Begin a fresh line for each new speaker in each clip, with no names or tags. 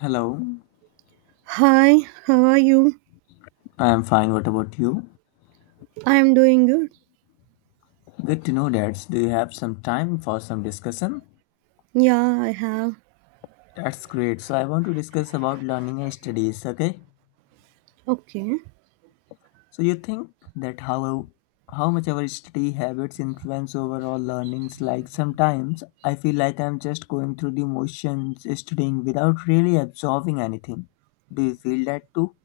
Hello,
Hi, how are you?
I am fine. What about you?
I'm doing good.
Good to know that. Do you have some time for some discussion?
Yeah, I have.
That's great. So I want to discuss about learning and studies. Okay.
Okay.
So you think that how much our study habits influence overall learnings? Like sometimes I feel like I'm just going through the motions, studying without really absorbing anything. Do you feel that too?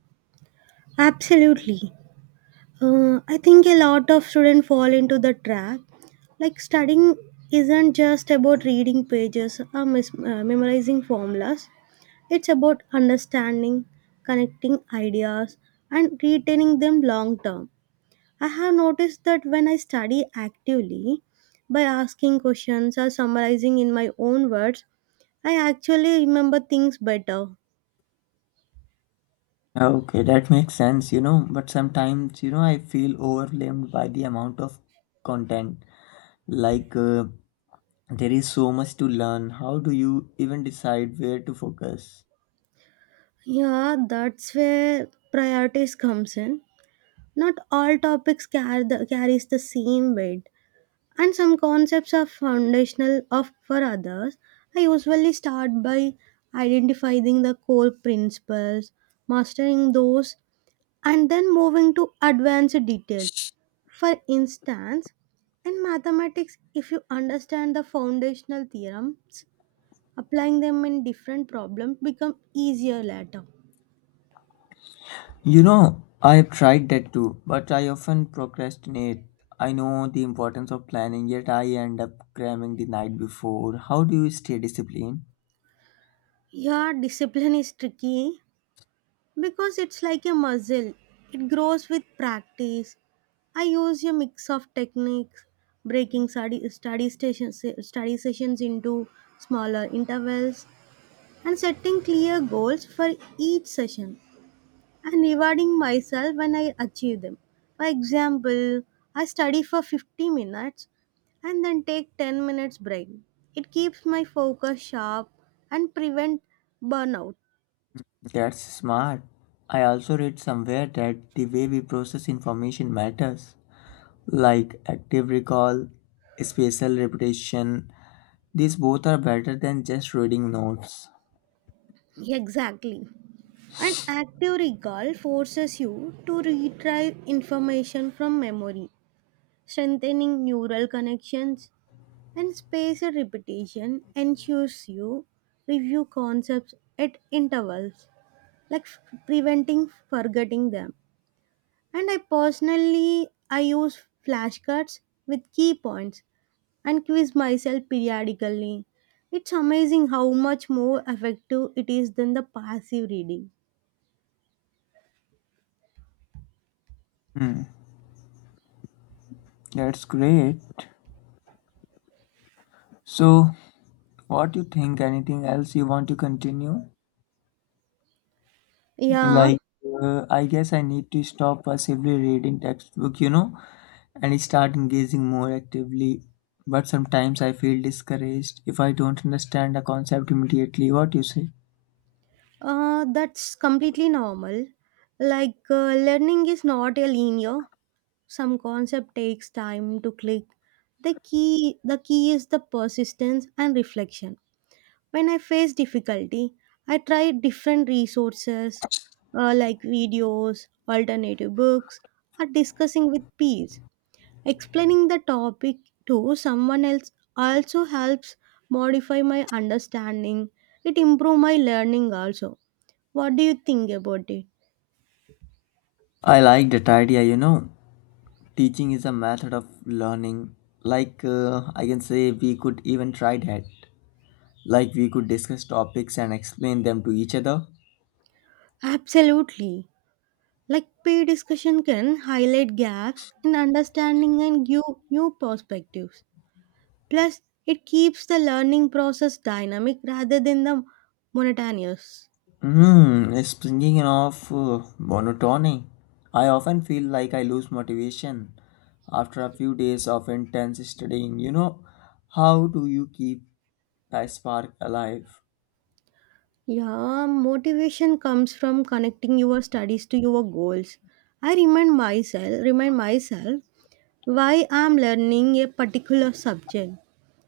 Absolutely. I think a lot of students fall into the trap. Like, studying isn't just about reading pages or memorizing formulas, it's about understanding, connecting ideas, and retaining them long term. I have noticed that when I study actively, by asking questions or summarizing in my own words, I actually remember things better.
Okay, that makes sense, but sometimes, I feel overwhelmed by the amount of content. Like, uh, There is so much to learn. How do you even decide where to focus?
Yeah, that's where priorities comes in. Not all topics carries the same weight, and some concepts are foundational of for others. I usually start by identifying the core principles, mastering those, and then moving to advanced detail. For instance, in mathematics, if you understand the foundational theorems, applying them in different problems become easier later.
You know, I have tried that too, but I often procrastinate. I know the importance of planning, yet I end up cramming the night before. How do you stay disciplined?
Yeah, discipline is tricky because it's like a muscle. It grows with practice. I use a mix of techniques, breaking study sessions into smaller intervals and setting clear goals for each session, and rewarding myself when I achieve them. For example, I study for 50 minutes and then take 10 minutes break. It keeps my focus sharp and prevent burnout.
That's smart. I also read somewhere that the way we process information matters, like active recall, spatial repetition. These both are better than just reading notes.
Exactly. An active recall forces you to retrieve information from memory, strengthening neural connections, and spaced repetition ensures you review concepts at intervals, like preventing forgetting them. And I personally I use flashcards with key points and quiz myself periodically. It's amazing how much more effective it is than the passive reading.
Hmm, that's great. So, what you think? Anything else you want to continue?
Yeah,
Like, I guess I need to stop passively reading textbook, and start engaging more actively. But sometimes I feel discouraged if I don't understand a concept immediately. What you say?
that's completely normal. Like learning is not a linear. Some concept takes time to click. The key is the persistence and reflection. When I face difficulty, I try different resources, like videos, alternative books, or discussing with peers. Explaining the topic to someone else also helps modify my understanding. It improve my learning also. What do you think about it?
I like that idea. Teaching is a method of learning. I can say we could even try that. Like, we could discuss topics and explain them to each other.
Absolutely. Like peer discussion can highlight gaps in understanding and give new perspectives. Plus, it keeps the learning process dynamic rather than the monotonous.
Hmm, speaking of monotony, I often feel like I lose motivation after a few days of intense studying. You know, how do you keep that spark alive?
Yeah, motivation comes from connecting your studies to your goals. I remind myself why I'm learning a particular subject,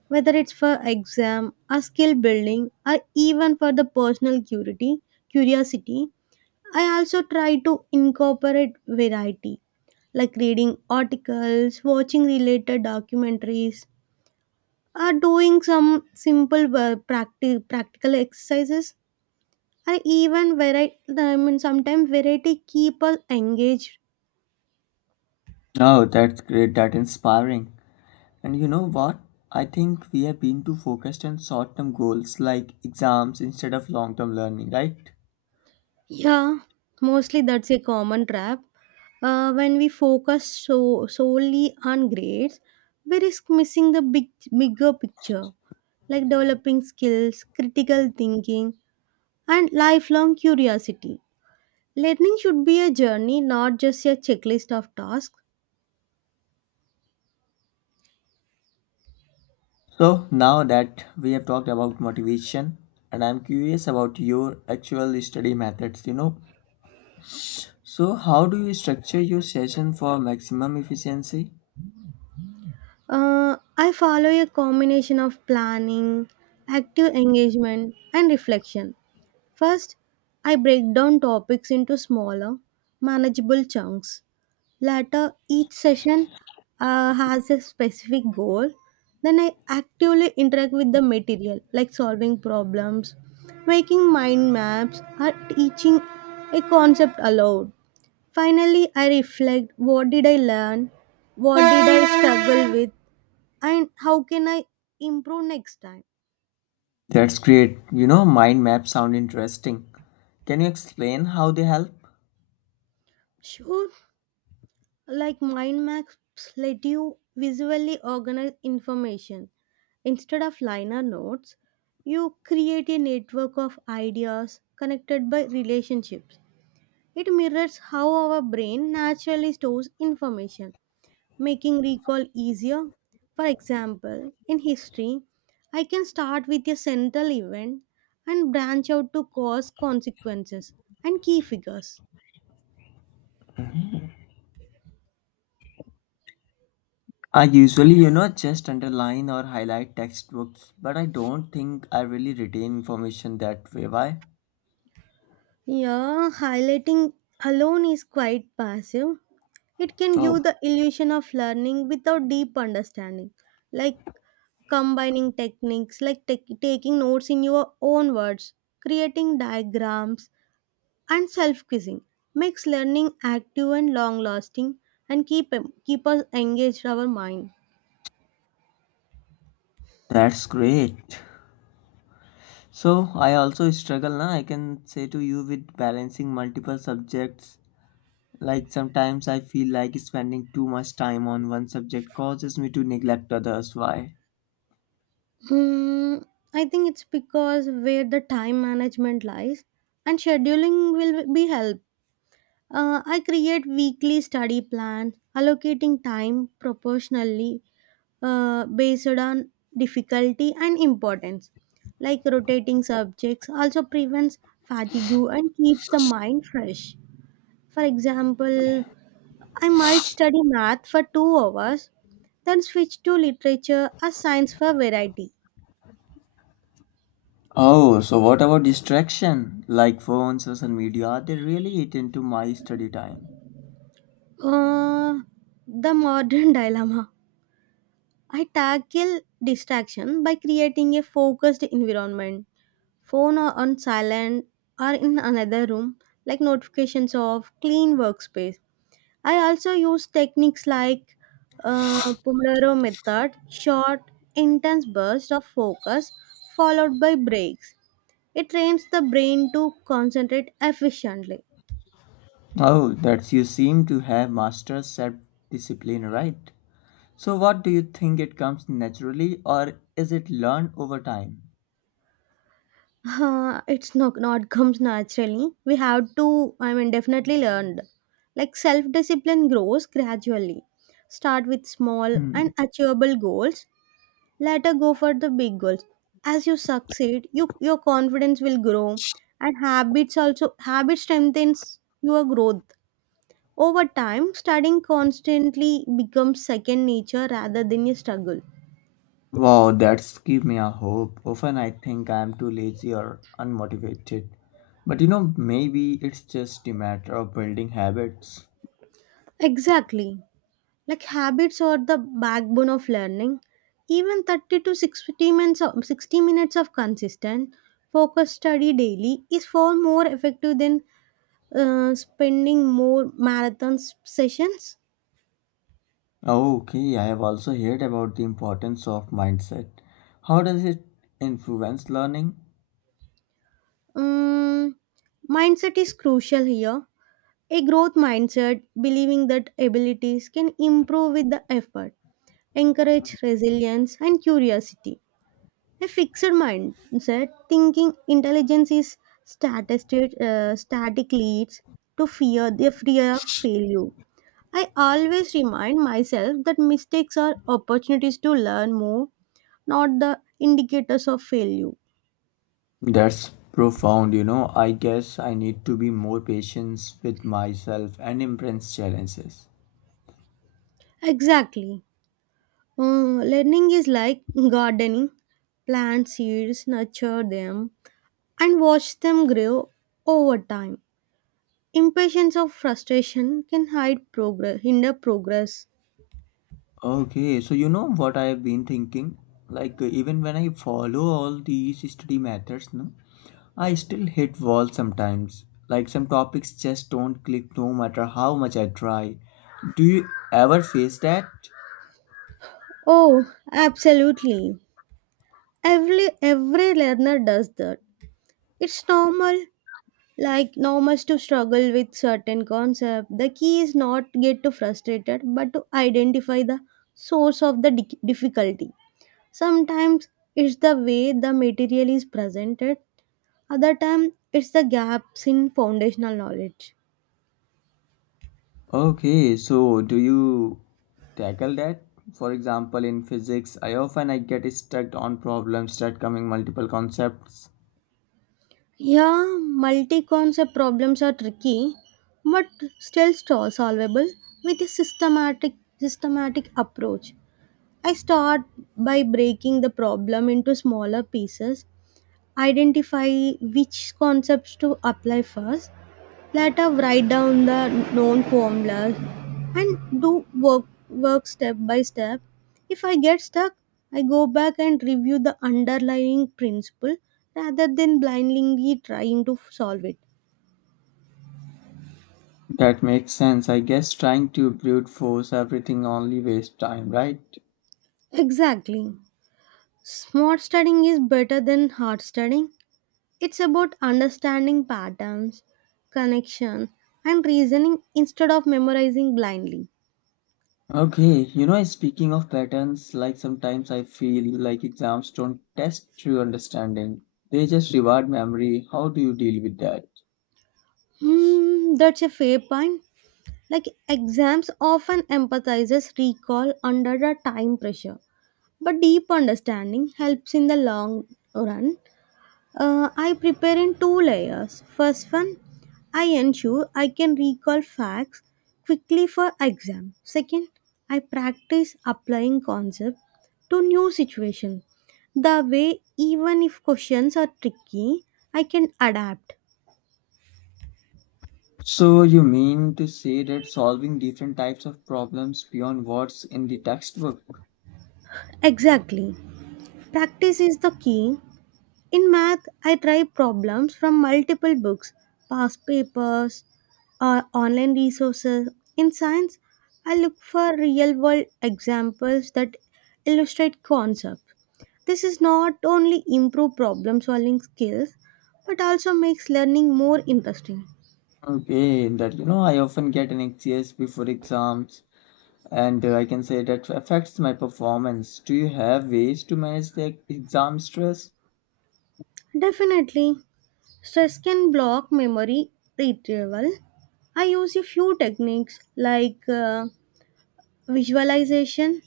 whether it's for exam, a skill building, or even for the personal curiosity. Curiosity. I also try to incorporate variety, like reading articles, watching related documentaries, are doing some simple practical exercises, or even variety, I mean, sometimes variety keep us engaged.
Oh, that's great, that's inspiring. And you know what? I think we have been too focused on short term goals like exams instead of long term learning, right?
Yeah, mostly that's a common trap. When we focus so solely on grades, we risk missing the bigger picture, like developing skills, critical thinking, and lifelong curiosity. Learning should be a journey, not just a checklist of tasks.
So, now that we have talked about motivation, and I'm curious about your actual study methods, you know, so how do you structure your session for maximum efficiency?
I follow a combination of planning, active engagement, and reflection. First, I break down topics into smaller, manageable chunks. Later, each session has a specific goal. Then, I actively interact with the material, like solving problems, making mind maps, or teaching a concept aloud. Finally, I reflect: what did I learn, what did I struggle with, and how can I improve next time?
That's great. You know, mind maps sound interesting. Can you explain how they help?
Sure, like mind maps let you visually organize information. Instead of liner notes, you create a network of ideas connected by relationships. It mirrors how our brain naturally stores information, making recall easier. For example, in history, I can start with a central event and branch out to cause, consequences, and key figures.
I usually, just underline or highlight textbooks, but I don't think I really retain information that way. Why?
Yeah, highlighting alone is quite passive. It can
Oh,
give the illusion of learning without deep understanding. Like combining techniques, like taking notes in your own words, creating diagrams, and self quizzing makes learning active and long lasting, and keep us engaged our mind.
that's great. So, I also struggle now, I can say to you, with balancing multiple subjects. Like sometimes I feel like spending too much time on one subject causes me to neglect others. Why?
Hmm, I think it's because where the time management lies, and scheduling will be help. I create weekly study plans, allocating time proportionally based on difficulty and importance. Like rotating subjects also prevents fatigue and keeps the mind fresh. For example, I might study math for 2 hours, then switch to literature or science for variety.
Oh, so what about distraction? Like phones, social media, are they really eat into my study time?
Uh, the modern dilemma. I tackle distraction by creating a focused environment, phone or on silent or in another room, like notifications of clean workspace. I also use techniques like, pomodoro method, short intense bursts of focus followed by breaks. It trains the brain to concentrate efficiently.
Oh, that's you seem to have mastered self-discipline, right? So what do you think it comes naturally or is it learned over time?
It's not comes naturally, we have to, I mean, definitely learned. Like self discipline grows gradually. Start with small
Hmm.
and achievable goals. Let her go for the big goals. As you succeed, your confidence will grow, and habits also habit strengthens your growth. Over time, studying constantly becomes second nature rather than a struggle.
Wow, that's give me a hope. Often I think I am too lazy or unmotivated. But you know, maybe it's just a matter of building habits.
Exactly. Like habits are the backbone of learning. Even 30 to 60 minutes of, 60 minutes of consistent focus study daily is far more effective than spending more marathon sessions.
Okay, I have also heard about the importance of mindset. How does it influence learning?
Um, Mindset is crucial here. A growth mindset, believing that abilities can improve with the effort, encourage resilience and curiosity. A fixed mindset, thinking intelligence is static, leads to fear, the fear of failure. I always remind myself that mistakes are opportunities to learn more, not the indicators of failure.
That's profound, you know. I guess I need to be more patient with myself and embrace challenges.
Exactly. Learning is like gardening. Plant seeds, nurture them, and watch them grow over time. Impatience or frustration can hinder progress.
Okay, so you know what I have been thinking? Even when I follow all these study methods, no, I still hit walls sometimes. Like, some topics just don't click no matter how much I try. Do you ever face that?
Oh, absolutely. Every learner does that. It's normal. Like normal to struggle with certain concept. The key is not get too frustrated, but to identify the source of the difficulty. Sometimes it's the way the material is presented, other time it's the gaps in foundational knowledge.
Okay, so do you tackle that? For example, in physics, I often I get stuck on problems that coming multiple concepts.
Yeah, multi-concept problems are tricky, but still solvable with a systematic approach. I start by breaking the problem into smaller pieces, identify which concepts to apply first, let us write down the known formulas and do work step by step. If I get stuck, I go back and review the underlying principle rather than blindly trying to solve it.
That makes sense. I guess trying to brute force everything only waste time, right?
Exactly. Smart studying is better than hard studying. It's about understanding patterns, connection, and reasoning instead of memorizing blindly.
Okay, you know, speaking of patterns, like sometimes I feel like exams don't test true understanding. They just reward memory. How do you deal with that?
Hmm, that's a fair point. Like exams often emphasizes recall under the time pressure, but deep understanding helps in the long run. I prepare in two layers. First one, I ensure I can recall facts quickly for exam. Second, I practice applying concepts to new situation. The way even if questions are tricky, I can adapt.
So you mean to say that solving different types of problems beyond what's in the textbook?
Exactly. Practice is the key. In math, I try problems from multiple books, past papers, or online resources. In science, I look for real world examples that illustrate concepts. This is not only improve problem solving skills but also makes learning more interesting.
Okay, that you know, I often get anxious before exams, and I can say that affects my performance. Do you have ways to manage the exam stress?
Definitely, stress can block memory retrieval. I use a few techniques like, visualization.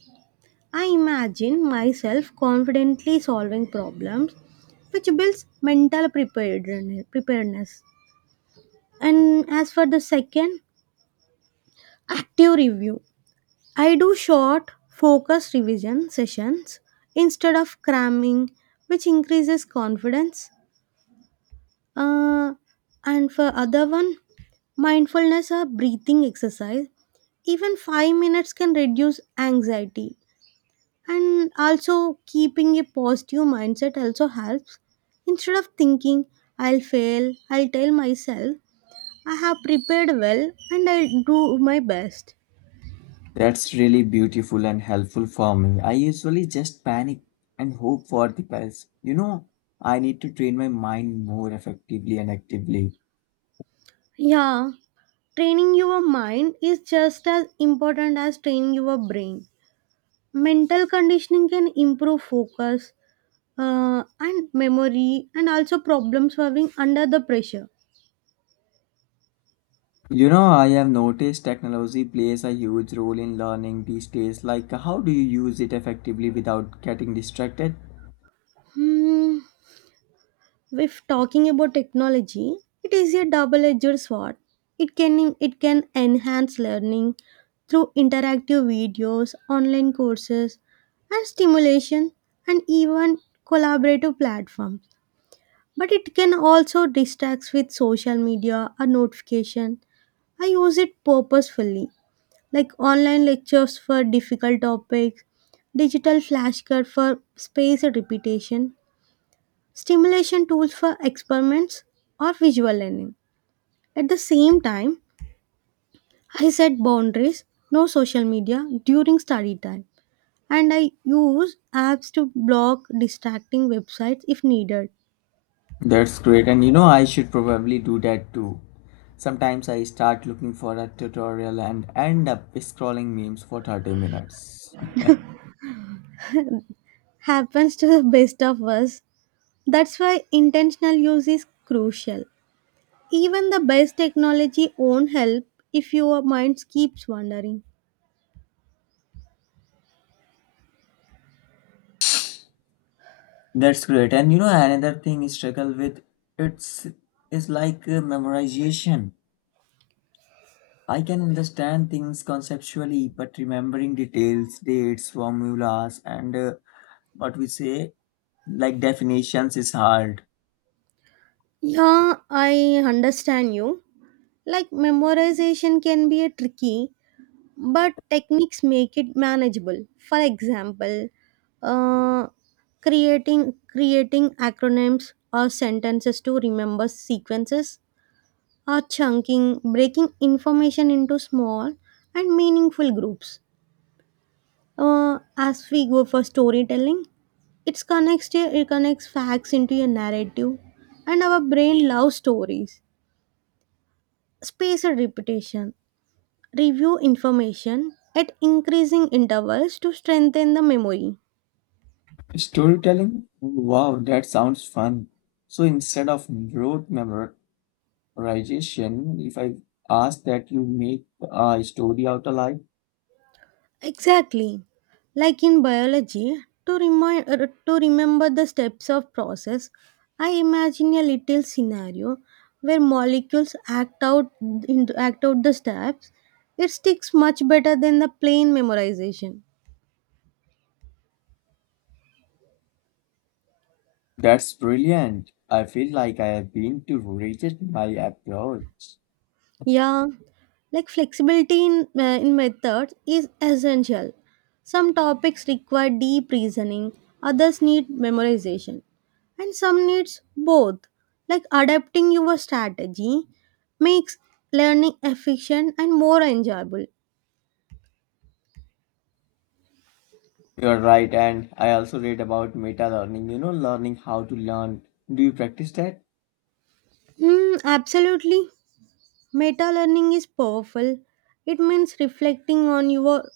I imagine myself confidently solving problems, which builds mental preparedness. And as for the second, active review. I do short, focused revision sessions instead of cramming, which increases confidence. Uh, and for other one, mindfulness or breathing exercise, even 5 minutes can reduce anxiety. And also keeping a positive mindset also helps. Instead of thinking I'll fail, I'll tell myself I have prepared well and I'll do my best.
That's really beautiful and helpful for me. I usually just panic and hope for the best. You know, I need to train my mind more effectively and actively.
Yeah, training your mind is just as important as training your brain. Mental conditioning can improve focus, and memory, and also problem solving under the pressure.
You know, I have noticed technology plays a huge role in learning these days. Like, how do you use it effectively without getting distracted?
Hmm. If talking about technology, it is a double-edged sword. It can enhance learning through interactive videos, online courses, and stimulation, and even collaborative platforms. But it can also distract with social media or notification. I use it purposefully, like online lectures for difficult topics, digital flashcards for spaced repetition, stimulation tools for experiments or visual learning. At the same time, I set boundaries, no social media during study time, and I use apps to block distracting websites if needed.
That's great. And you know, I should probably do that too. Sometimes I start looking for a tutorial and end up scrolling memes for 30 minutes.
Happens to the best of us. That's why intentional use is crucial. Even the best technology won't help if your mind keeps wandering.
That's great. And you know, another thing I struggle with it's is like memorization. I can understand things conceptually, but remembering details, dates, formulas, and what we say like definitions is hard.
Yeah, I understand you. Like memorization can be a tricky, but techniques make it manageable. For example, uh, creating acronyms or sentences to remember sequences, or chunking, breaking information into small and meaningful groups. As we go for storytelling, it connects facts into a narrative, and our brain loves stories. Spaced repetition. Review information at increasing intervals to strengthen the memory.
Storytelling? Wow, that sounds fun. So instead of rote memor Rajesh, if I ask that you make a story out of life,
Exactly. Like in biology, to remember the steps of process, I imagine a little scenario where molecules act out, act out the steps. It sticks much better than the plain memorization.
that's brilliant. I feel like I have been to revisit my approach.
Yeah, like flexibility in methods is essential. Some topics require deep reasoning, others need memorization, and some needs both. Like adapting your strategy makes learning efficient and more enjoyable.
You're right, and I also read about meta learning, you know, learning how to learn. Do you practice that?
Mm, absolutely. Meta learning is powerful. It means reflecting on your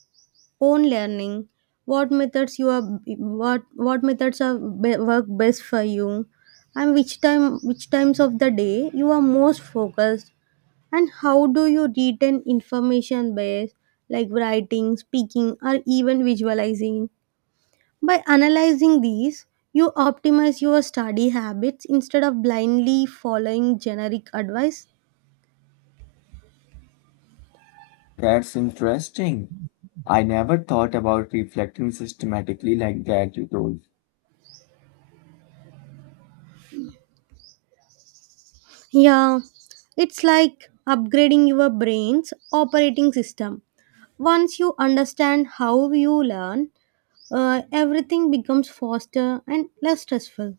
own learning, what methods you are, what methods are be, work best for you, and which times of the day you are most focused, and how do you retain information best, like writing, speaking, or even visualizing. By analyzing these, you optimize your study habits instead of blindly following generic advice.
That's interesting. I never thought about reflecting systematically like that, you told.
Yeah, it's like upgrading your brain's operating system. Once you understand how you learn, everything becomes faster and less stressful.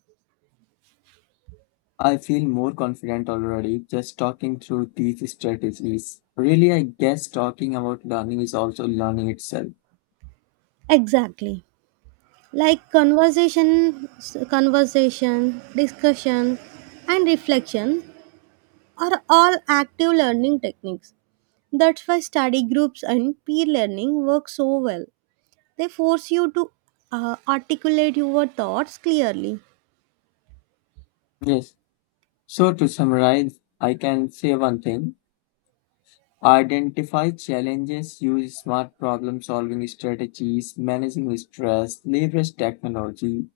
I feel more confident already just talking through these strategies. Really, I guess talking about learning is also learning itself.
Exactly. Like conversation, discussion, and reflection are all active learning techniques. That's why study groups and peer learning work so well. They force you to articulate your thoughts clearly.
Yes. So, to summarize, I can say one thing, identify challenges, use smart problem solving strategies, managing stress, leverage technology,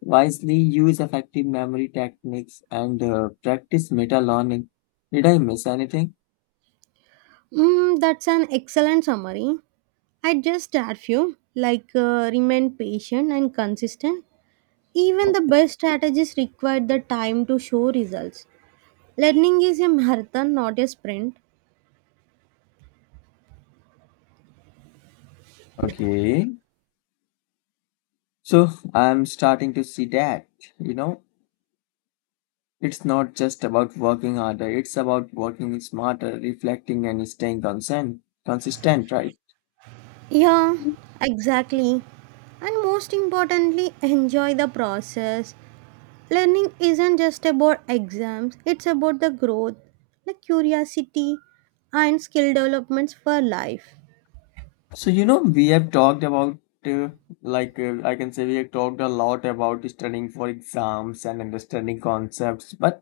wisely use effective memory techniques, and practice meta learning. Did I miss anything?
Mm, that's an excellent summary. I just add few, like remain patient and consistent. Even the best strategies require the time to show results. Learning is a marathon, not a sprint.
Okay. So, I'm starting to see that, you know, it's not just about working harder, it's about working smarter, reflecting, and staying consistent, right?
Yeah, exactly. And most importantly, enjoy the process. Learning isn't just about exams, it's about the growth, the curiosity, and skill developments for life.
So, you know, we have talked about, uh, I can say we have talked a lot about studying for exams and understanding concepts, but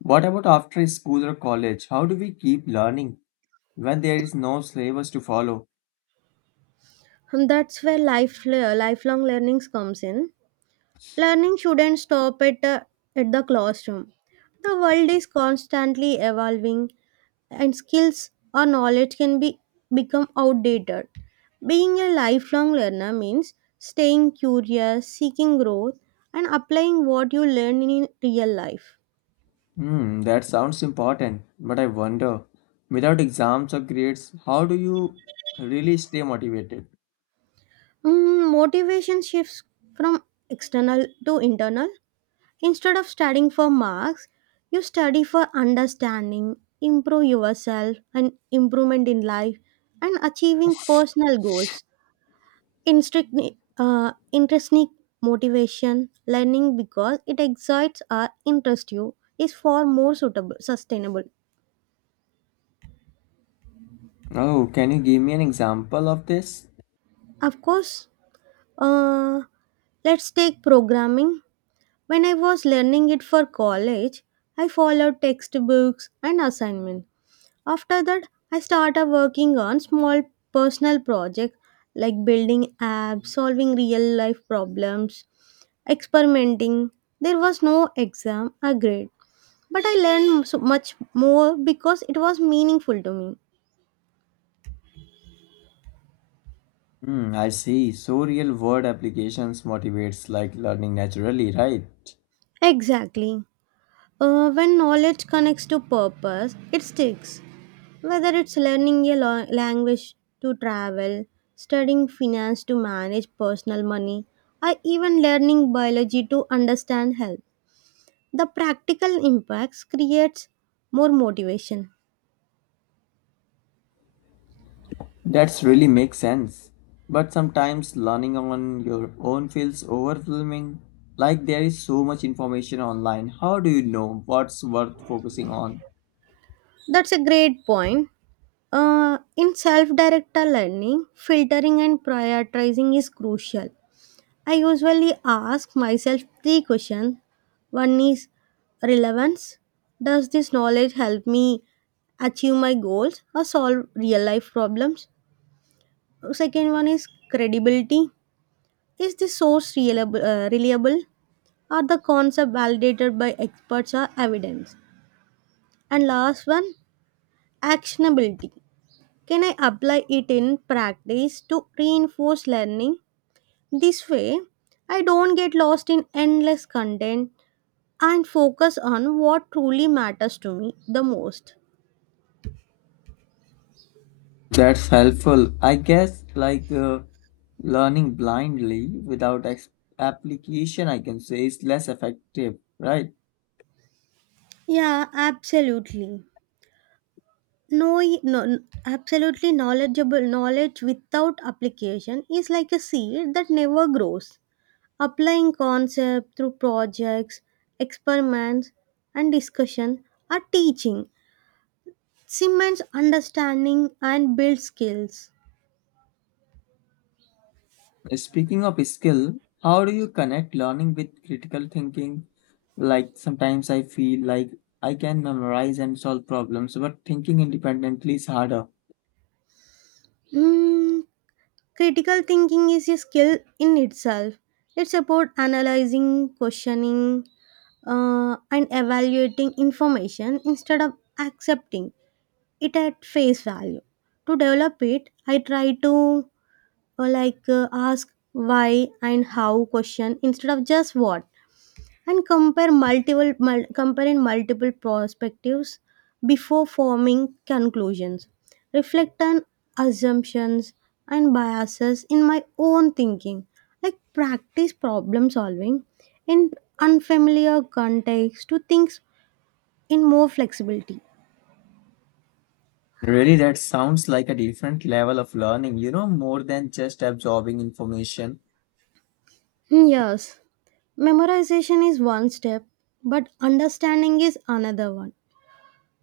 what about after school or college? How do we keep learning when there is no syllabus to follow?
And that's where lifelong learnings comes in. Learning shouldn't stop at the classroom. The world is constantly evolving, and skills or knowledge can be become outdated. Being a lifelong learner means staying curious, seeking growth, and applying what you learn in real life.
Hmm, that sounds important, but I wonder, without exams or grades, how do you really stay motivated?
Mm, motivation shifts from external to internal. Instead of studying for marks, you study for understanding, improve yourself, and improvement in life, and achieving personal goals. Intrinsic, intrinsic motivation, learning because it excites or interests you, is far more suitable, sustainable.
Oh, can you give me an example of this?
Of course, uh, let's take programming. When I was learning it for college, I followed textbooks and assignments. After that, I started working on small personal projects, like building apps, solving real life problems, experimenting. There was no exam or grade, but I learned so much more because it was meaningful to me.
Hmm, I see. So real world applications motivates like learning naturally, right?
Exactly. When knowledge connects to purpose, it sticks. Whether it's learning a language to travel, studying finance to manage personal money, or even learning biology to understand health, the practical impacts creates more motivation.
That's really makes sense. But sometimes learning on your own feels overwhelming. Like there is so much information online. How do you know what's worth focusing on?
That's a great point. In self-directed learning, filtering and prioritizing is crucial. I usually ask myself three questions. One is relevance. Does this knowledge help me achieve my goals or solve real life problems? Second one is credibility. Is the source reliable, reliable? Are the concept validated by experts or evidence? And last one, actionability. Can I apply it in practice to reinforce learning? This way, I don't get lost in endless content and focus on what truly matters to me the most.
That's helpful. I guess like learning blindly without application, I can say, is less effective, right?
Yeah, absolutely. No, no, absolutely knowledge without application is like a seed that never grows. Applying concept through projects, experiments, and discussion are teaching cements understanding and build skills.
Speaking of skill, how do you connect learning with critical thinking? Like sometimes I feel like I can memorize and solve problems, but thinking independently is harder.
Mm, critical thinking is a skill in itself. It's about analyzing, questioning, and evaluating information instead of accepting it at face value. To develop it, I try to ask why and how question instead of just what, and compare in multiple perspectives before forming conclusions, reflect on assumptions and biases in my own thinking, like practice problem solving in unfamiliar contexts to think in more flexibility.
Really, that sounds like a different level of learning, you know, more than just absorbing information.
Hmm, yes, memorization is one step, but understanding is another one,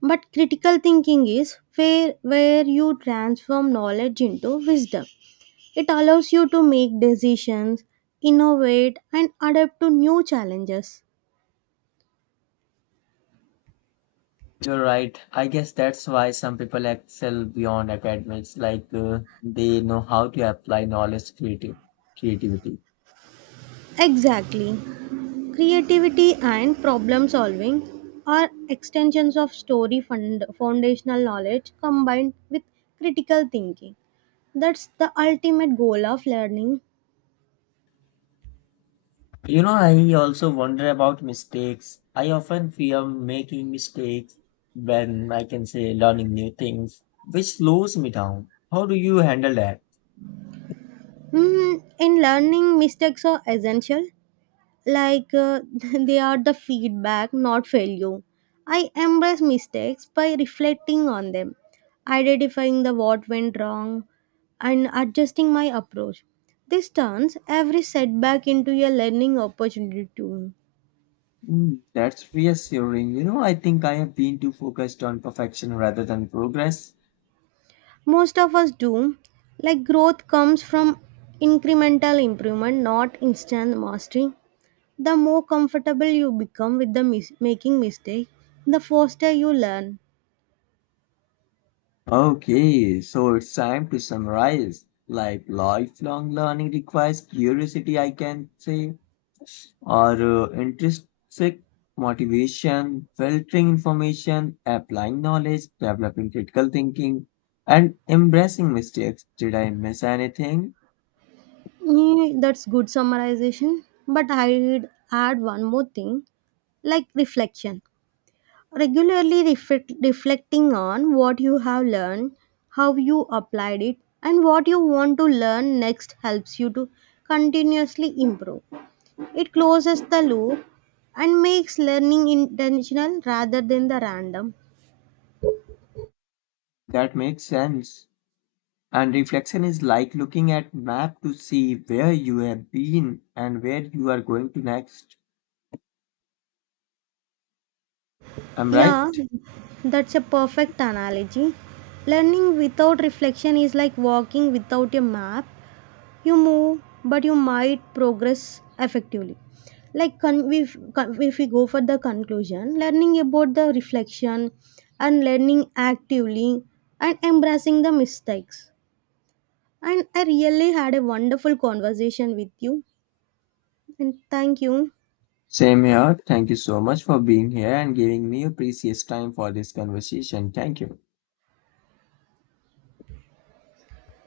but critical thinking is where you transform knowledge into wisdom. It allows you to make decisions, innovate, and adapt to new challenges.
You're right. I guess that's why some people excel beyond academics, like they know how to apply knowledge creative creativity.
Exactly. Creativity and problem solving are extensions of foundational knowledge combined with critical thinking. That's the ultimate goal of learning.
You know, I also wonder about mistakes. I often fear making mistakes when I can say learning new things, which slows me down. How do you handle that?
Mm, in learning, mistakes are essential. Like they are the feedback, not failure. I embrace mistakes by reflecting on them, identifying the what went wrong, and adjusting my approach. This turns every setback into a learning opportunity to me.
Mm, that's reassuring. You know, I think I have been too focused on perfection rather than progress.
Most of us do. Like growth comes from incremental improvement, not instant mastery. The more comfortable you become with making mistake, the faster you learn.
Okay, so it's time to summarize. Like lifelong learning requires curiosity, I can say, or intrinsic motivation, filtering information, applying knowledge, developing critical thinking, and embracing mistakes. Did I miss anything?
Yeah, that's good summarization. But I'd add one more thing, like reflection. Reflecting on what you have learned, how you applied it, and what you want to learn next helps you to continuously improve. It closes the loop and makes learning intentional rather than the random.
That makes sense. And reflection is like looking at map to see where you have been and where you are going to next. I'm right.
Yeah, that's a perfect analogy. Learning without reflection is like walking without a map. You move, but you might progress effectively. Like if we go for the conclusion, learning about the reflection, and learning actively, and embracing the mistakes, and I really had a wonderful conversation with you, and thank you.
Same here. Thank you so much for being here and giving me your precious time for this conversation. Thank you.